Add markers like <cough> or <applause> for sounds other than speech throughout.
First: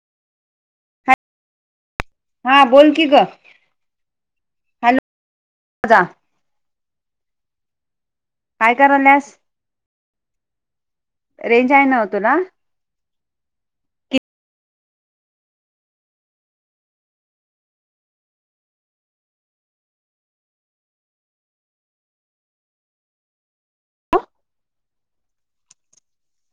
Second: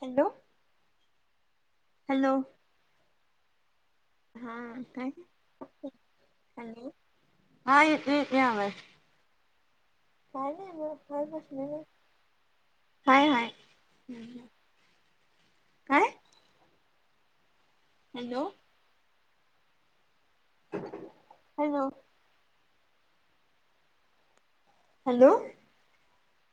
Hello. Hello हा बोल की गं. हा. काय <unintelligible> माझा चाललय <unintelligible> पन्नास. काय नाही बघ हाय बसलोय रेंज बघ. आहे ना तुला हाय हाय. काय? हॅलो. हॅलो. हॅलो.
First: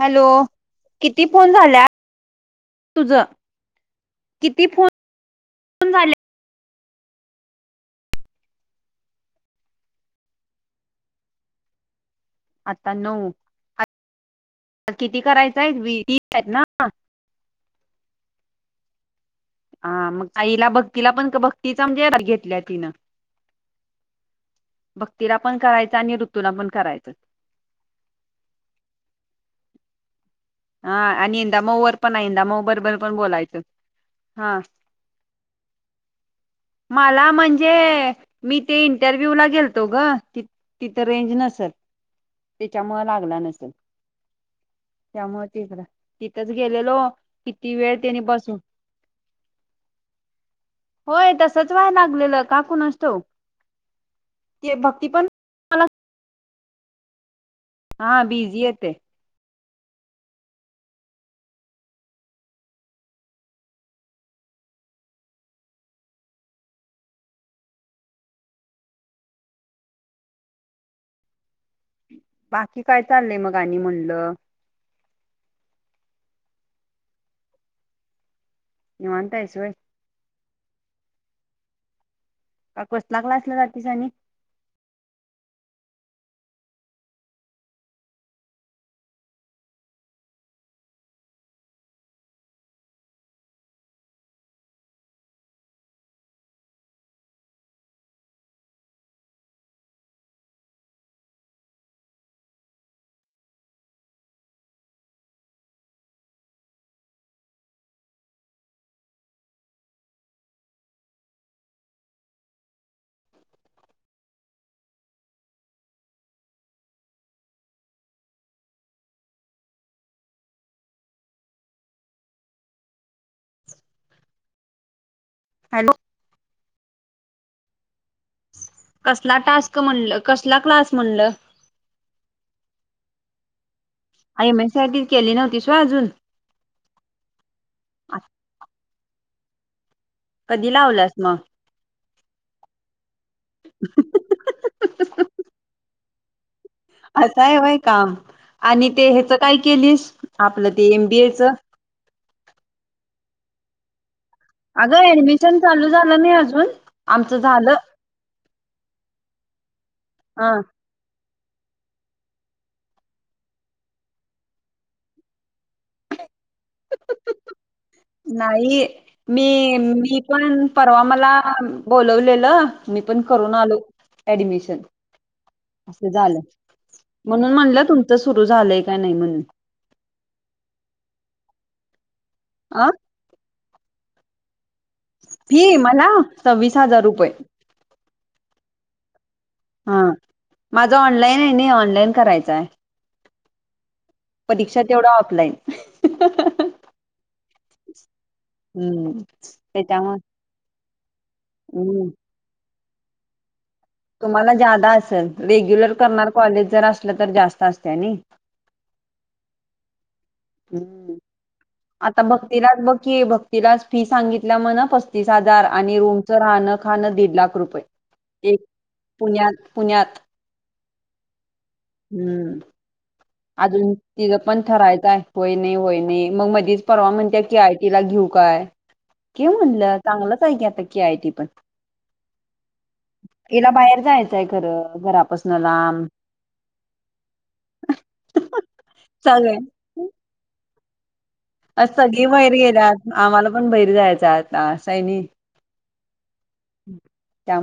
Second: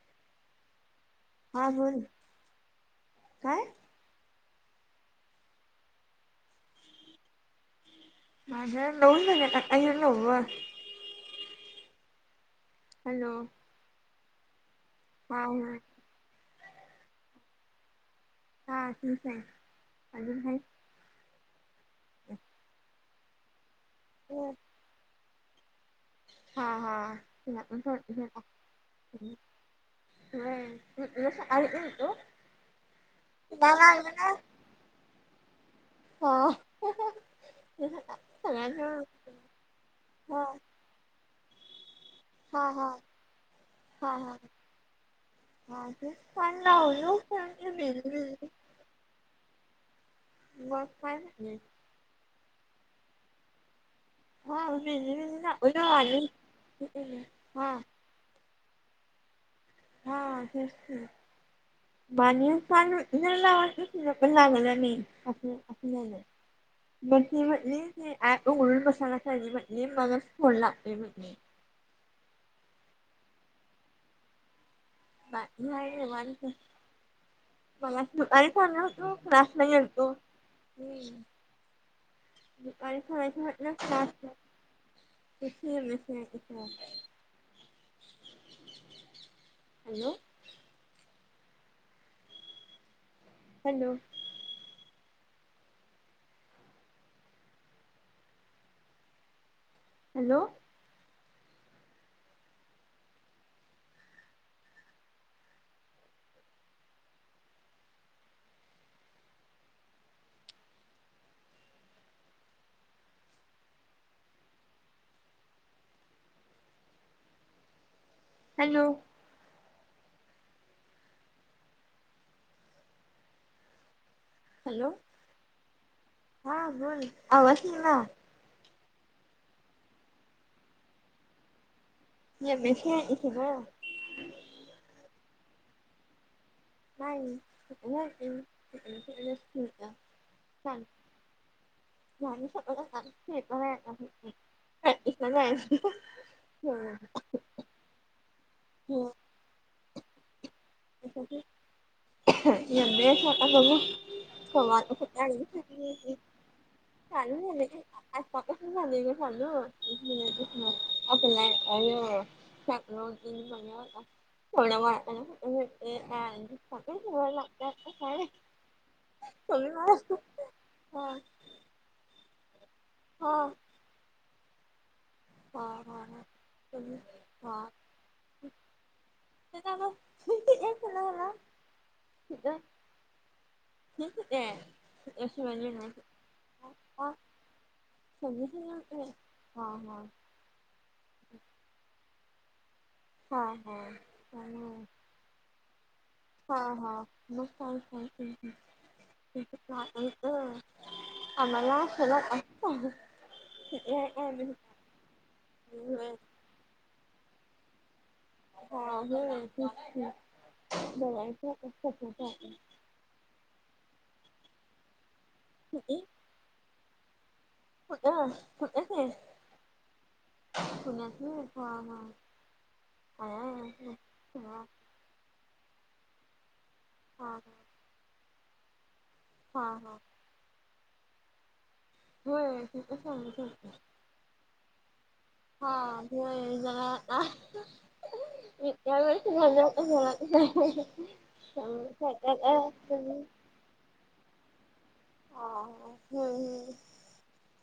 हॅलो. किती फोन हा झाल्यात बोल <inaudible> तुझ? काय किती फोन झाले? माझ्या नऊ झालेत. आता हे नऊव. आता नऊ. हॅलो आता किती हा करायचं आहे हा वीस आहेत ना? हा तीस आहेत. हा मग आईला भक्तीला पण भक्तीचा म्हणजे घेतलीया तिनं. हो. भक्तीला पण करायचा आणि निृ हा हा. <unintelligible> होय. हा आणि इंदामऊ वर पण आहे. इंदामऊ बरोबर पण बोलायचं <unintelligible> हा हां. मला म्हणजे मी ते इंटरव्यूला गेलतो ग. हा तिथं रेंज नसेल, हा हा त्याच्यामुळ लागला नसेल. हा त्यामुळे तिकडं हा तिथंच पण गेलेलो लावलो किती वेळ <unintelligible> त्यानी बसून मग काय होय म्हटले तसच व्हाय लागलेलं का कुणास ठाऊक. हा ते भक्ती पण <unintelligible> हा हा बिझी येते. हा तेच की. <unintelligible> लागला नाही <unintelligible> <unintelligible> मग ती म्हणली ॲप उघडून बसायला पाहिजे म्हणली मगच फोन लागतोय म्हणली. बाकी काय चाललंय मग आणि म्हणलं? काय नाही निवांत. <unintelligible> निवांत आहेस क्लासला व्हय गेलतो. <unintelligible> का कसला क्लासला तेच जातीस आणि की M S C I T <unintelligible> hello. Hello. Hello. Hello. Hello. Hello. हा बोल. आवाज येईना. कसला टास्क म्हणलं? कसला क्लास म्हणलं? M S C I T च ग. M S C I T केली नव्हतीस होय अजून. <unintelligible> कधी सांग लावल्यास मग. <unintelligible> अस आहे व्हय काम. आणि बी ते ह्याच काय केलीस आपल ते एमबीएच. एम बी एस आता बघू. अगं ऍडमिशन चालू झालं नाही अजून आमचं झालं हा <unintelligible> <unintelligible> <unintelligible> <unintelligible> लागतंय आता काय नाही मी कमी मार्क मी पण परवा हा मला बोलवलेल, मी पण हा करून आलो ऍडमिशन. अस झाल. पुण्यात मी म्हणून म्हणल तुमच सुरू झालय का नाही म्हणून <unintelligible> <unintelligible> आ <unintelligible> फी मला सव्वीस हजार रुपये. <unintelligible> हा माझा ऑनलाईन आहे ना ऑनलाईन करायच आहे. परीक्षा तेवढ ऑफलाइन. हा हा हम्म त्याच्यामुळे हम्म <unintelligible> तुम्हाला जादा असेल. रेग्युलर करणार कॉलेज जर असल तर जास्त असते आणि. हा हो तेच कि हम्म बघायच आता. आता भक्तीला बघ की, भक्तीलाच फी सांगितल्या म्हण पस्तीस हजार. आणि रूम राहण खाण दीड लाख रुपये एक पुण्यात पुण्यात <unintelligible> हम्म अजून तिच पण ठरायच आहे. होय नाही होय नाही. मग मधीच परवा म्हणते की आयटीला घेऊ काय? घे म्हणल हा चांगलच आहे की आता की आयटी पण. होय तिथं सांगत होती. तिला बाहेर जायचय आहे खर घरापासून. हा लांब मी त्यावेळेस सगळे म्हटल होत तुला. नाही आज सगळी बाहेर गेले आज. आम्हाला पण बैरी जायच आता असय नाही, हा होय होय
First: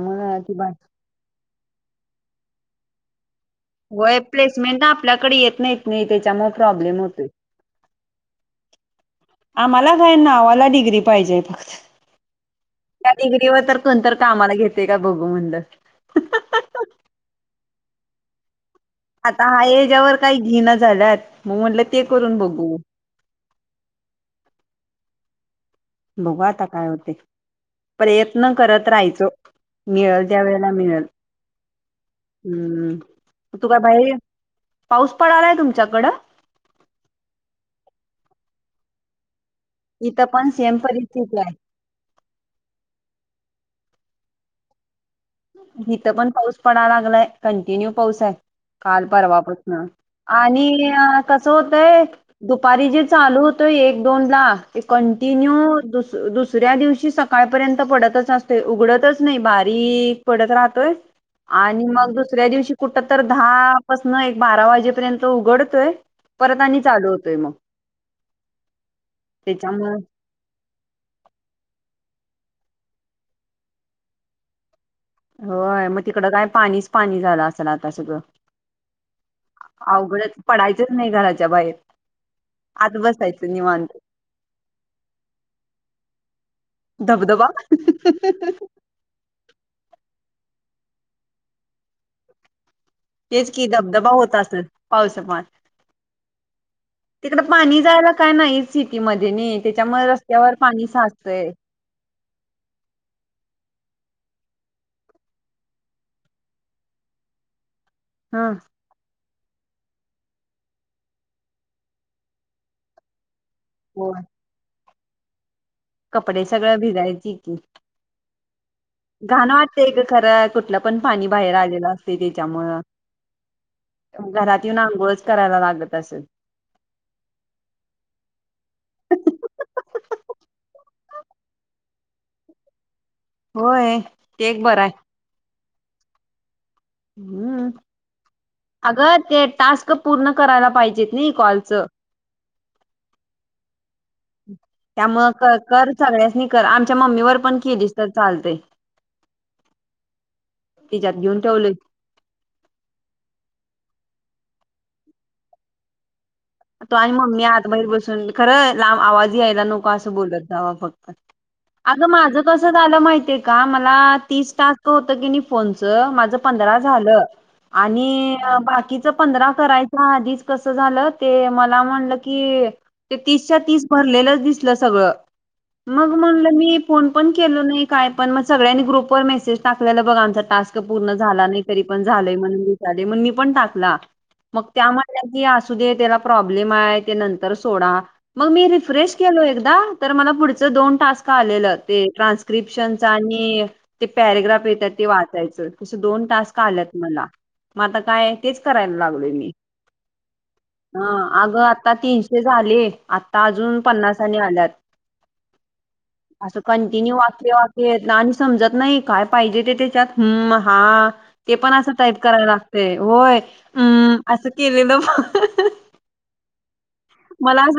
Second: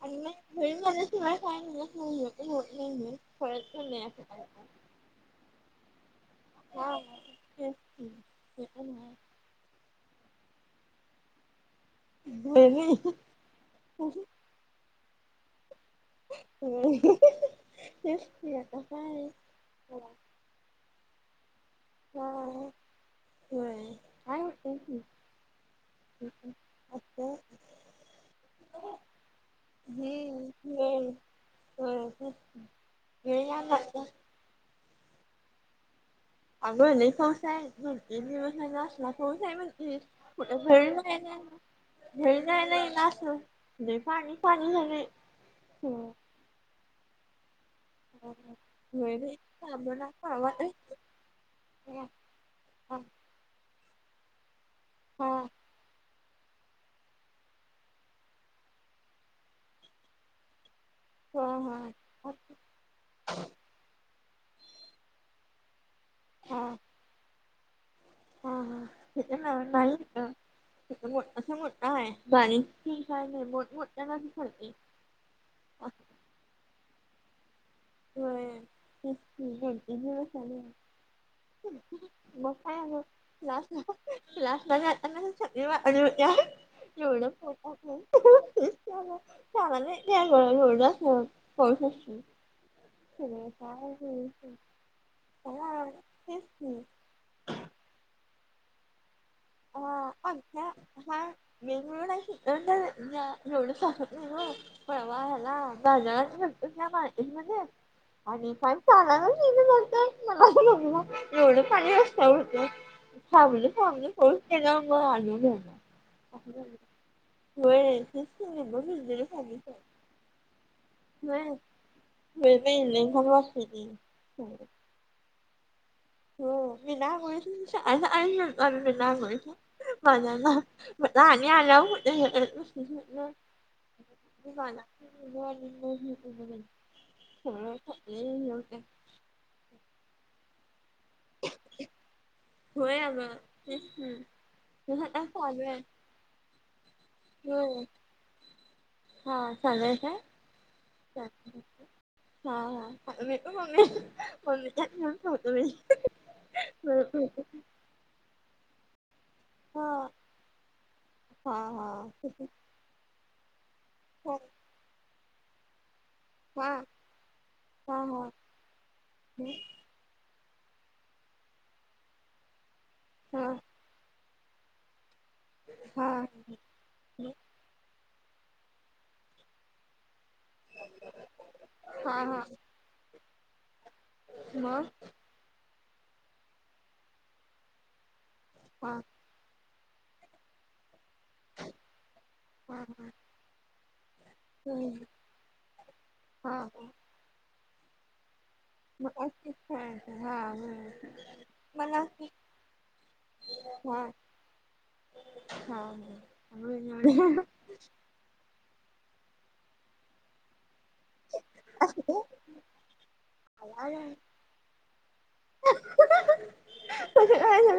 आणि मग कि बा <unintelligible> नाही होय असं काय. प्लेसमेंट आपल्याकडे येत नाहीत नाही त्याच्यामुळ हा प्रॉब्लेम होतोय. तेच की ते पण आहे. आम्हाला काय नावाला डिग्री पाहिजे आहे फक्त. नाही त्या डिग्रीवर तर कोण तरी कामाला घेते का बघू म्हणल. <unintelligible> आता आहे याच्यावर काही घेण झाल्यात. मग म्हटल ते हा करून बघू. होय काय वाटतय बघू आता काय होते. प्रयत्न करत राहायच. मिळल त्या हम्म वेळेला मिळल. होय होय वेळ हम्म यायला तु का लागतंय. बाहेर ये, पाऊस पडलाय तुमच्याकड? अग लय पाऊस हाय दोन तीन दिवस हेना असला पाऊस हाय म्हण हे इथं कुठ पण सेम फिराय जाय काय परिस्थिती नाय आहे. घरी जायला येई ना अस लय पाणी झालय. हीत पण पाऊस पडा लागलाय कंटिन्यू पाऊस हाय. काल परवा पासन आणि कसं होतंय दुपारी जे चालू होत ते एक दोनला ते कंटिन्यू मोठाच्या दुस दुसऱ्या दिवशी सकाळपर्यंत पडतच असतोय उघडतच नाय बारीक पडत राहतोय आणि मग दुसऱ्या दिवशी कुठ तर दहापासन एक बारा वाजेपर्यंत उघडतोय परत आणि चालू होतोय म हं हं इथे नाय नाही इथं इथं मोठ्ठासां मोठ्ठा हाय बारीक तेन काय नाय मोठ मोठ्यानं पडतोय. होय म तिकड काय पाणीच पाणी झालं अस सल आता सगळ होय तेच की अवघडचं पडायचचं नाय घरा म काय म क्लासला निवांत क्लासला जाताना सगळी वाकडी होत्या एवढं धबधबा <unintelligible> <unintelligible> तेच की धबधबा होत असल पावसां पान की तिकड पाणी जायला काय नाही सिटीमध्येय नी त्याच्यामुळ रस्त्यावर आमच्या पाणी साचतंय. <unintelligible> एवढं साचत नाय ओ परवा ह्याला बाजारात <unintelligible> हा आणि काय चालायलाच येईना झालत मला एवढ पाणी रस्त्यावर होत. म थांबलो. थांबलो होय बस स्टॅण्डवर म आलो <unintelligible> कपडे अस सगळं भिजायची झाल <unintelligible> <unintelligible> घाणं वाटतंय क खरंचं कुठल पण पाणी होय बाहेर आलेल असतय होय त्याच्यामूळ बाई लई घाण वाटतंय ते घरात येऊन अंघोळचं करायला लागत असल. हो बिना अंघोळीच सकाळ सकाळी फिरतो आम्ही बीना अंघोळीच मला ना म्हणलं आणि आल्यावर कुठ हे <unintelligible> होय ते एक बरय <unintelligible> म्हणून सगळं संपलेले हे होतय. गं त्यात टास्क पूर्ण करायला पाहिजेत नई कॉल होय अगं तेच नं त्यामुळ कर कर सगळ्यासनी कर आमच्या मम्मीवर पण होय केलीस तर चालतय हा चालू आहे काय? तिच्यात घेऊन ठेवलोय. हा हा आता मी पण मम्मी मम्मीच्या <unintelligible> ठेवतो मी तु आणि मम्मी आत मधी बसून खरं लांब आवाज यायला हा नको अस बोलत जावा फक्त हा हा अगं माझ कस झालं माहितीये का ला हा तीस टास्क होत की नी फोनच माझ हा पंधरा झालं हा हा आणि बाकीच पंधरा करायच्या आधीच कस झालं ते मला म्हणलं की ते हा तीसच्या तीस भरलेलंच दिसलं सगळं मग हा म्हणलं मी फोन पण केलो नय. काय पण, मग सगळ्यांनी ग्रुप वर मेसेज टाकलेलं बघ, आमचा टास्क पूर्ण झाला नाही, तरी पण हा झालंय हा म्हण मी पण टाकला, मग त्या म्हणल्या की असुदेत तेला प्रॉब्लेम हाय, ते नंतर सोडा, मग मी हा रिफ्रेश केलो एकदा, तर मला पुढच दोन टास्क आलेल, ते हा ट्रान्स्क्रिप्शन आणि ते पॅरेग्राफ येत्यात हा ते वाचायचं, तसं दोन टास्क हा आल्यात मला, मग आता काय तेच करायला <unintelligible> लागलोय मी हा हा. हा, अगं आता मला तीनशे झालेत, आता अजून हा पन्नास आणि आल्यात. हा असं कंटिन्यू वाक्य वा येत <unintelligible> आणि समजत नाही, काय पाहिजे ते देत्यात, हम! हा. ते पण असं टाईप करायला लागतय, होय. अम् असं केलेलं <unintelligible> <inaudible> मला अस,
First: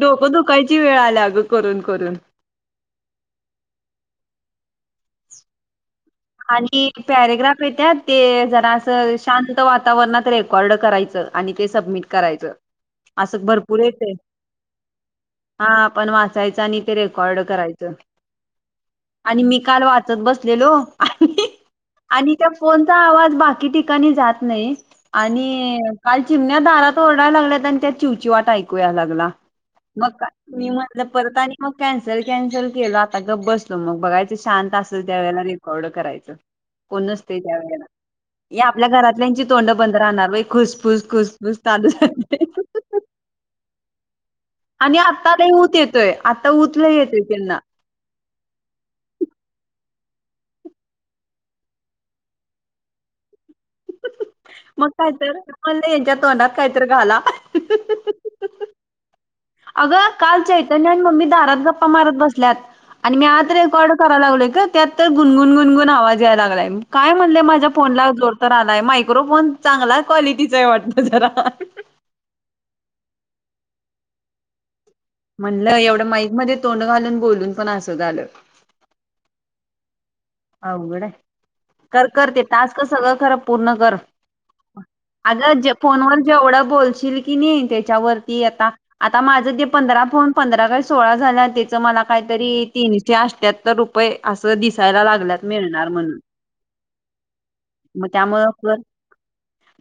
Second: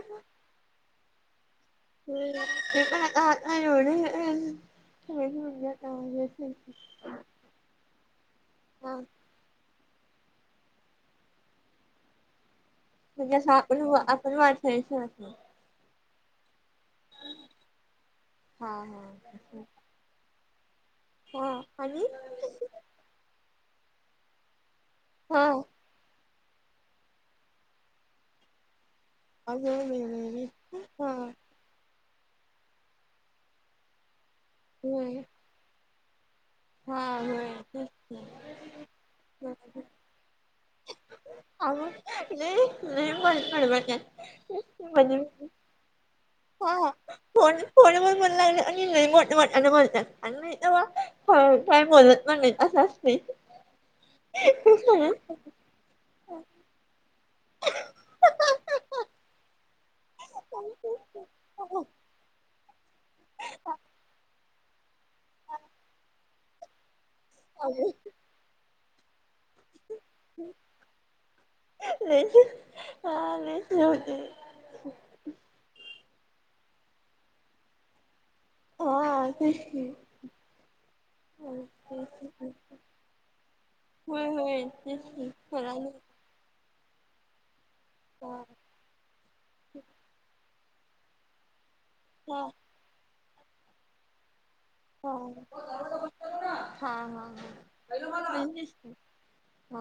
डोकं दुःखायची वेळ आल्या अगं करून करून. <unintelligible> आणि पॅरेग्राफ येत्यात, ते जरा असं शांत वा वातावरणात रेकॉर्ड करायचं, आणि ते सबमिट करायचं. ते असं आपण, आपण वाचयचं अस. हा, आपण वाचायचं, आणि ते रेकॉर्ड करायचं. हा हा. चत बसलेलो, आणि, आणि त्या फोन चा आवाज बाकी ठिकाणी जात नाही, हा आणि काल चिमण्या दारात आरडाय लागल्यात, आणि त्यात चिव-चीवाट ऐकू या लागला. मग काय, अजून मी म्हटल हा परत आणि मग कॅन्सल, कॅन्सल केल आता, बघायचं मग शांत असेल होय त्या वेळेला र्ड करायचं, हा कोण नसतय होय त्यावळेला. तेच की हे आपल्या घरातल्यांची तोंड बंद राहणार व्हय, खुसफुस, खुसफुस, चालूच असतय. नाही <unintelligible> आणि आत्ता लई ऊत येतोय, आता ऊत हा लई ऊत येतोय फोन त्यांना. फोनवर बोलाय लागलं की लई मोठ्या मोठ्यान बोलतात, आणि नाही तेव्हा काय बोलत पण नाहीत असं असतय. <unintelligible> <inaudible> मग काय तर, मी म्हणलं यांच्या तोंडात कायतर घाला. <inaudible> अगं, काल चैतन्य आणि मम्मी दारात गप्पा मारत बसल्यात, आणि मी आत रेकॉर्ड कराला लागलोय काय त्यात तर गुण, गुन, गुण, गुन आवाज यायला लागलाय, काय म्हणलय माझ्या फोनला जोर तर आलाय, मायक्रोफोन चांगला क्वालिटीचा हाय वाटत जरा <unintelligible> हा लईच हे होतय. म्हणलं, एवढं माईकमध्ये तोंड घालून, बोलून, पण असं झालं. हा, तेच की अवघड हाय, कर कर, ते तास्क सगळं कर पूर्ण कर. होय होय तेच की आग जे करायलोय. फोन व जेवढ बोलशील की नाही, त्याच्यावरती आता, आता माझ ते पंधरा फोन पंधरा काय सोळा झाल्यात, त्याच मला हा काहीतरी तीनशे अठ्यात्तर रुपये असं दिसायला हा लाग लागल्यात मिळणार म्हणून, हा मग हा त्यामुळं म्हणजेच कर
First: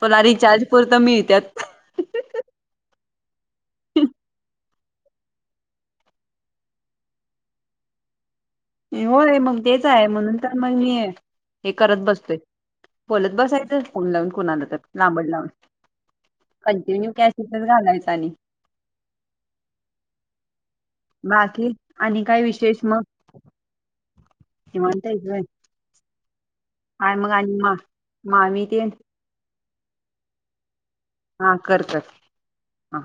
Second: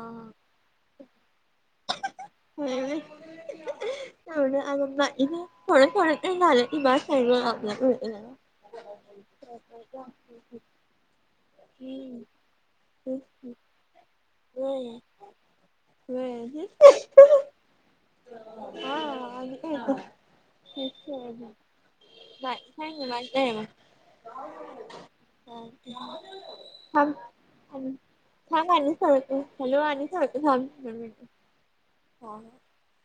तुला रिचार्ज पुरतं मिळत्यात. <unintelligible> हम्म! <unintelligible> थोड थोड तर झालं की बास हाय ग आपल्यापुरतं. होय, मग तेच आहे, म्हणून तर मग मी हे करत बसतोय, तेच बोलत की बसायचं फोन लावून. आलं तर होय लांबड लाऊन, होय कंटिन्यू कॅसतच घालायचं आणि हा, आम्ही काय करू. <unintelligible> अके बाकी आणि <unintelligible> काय विशेष मग निवांत हायस व्हय थांब काय मग मा आणि मामी थांब तेन आणि करतो हॅलो आणि करतो थांब दोन मिनट. हा, कर-कर. हो. हा.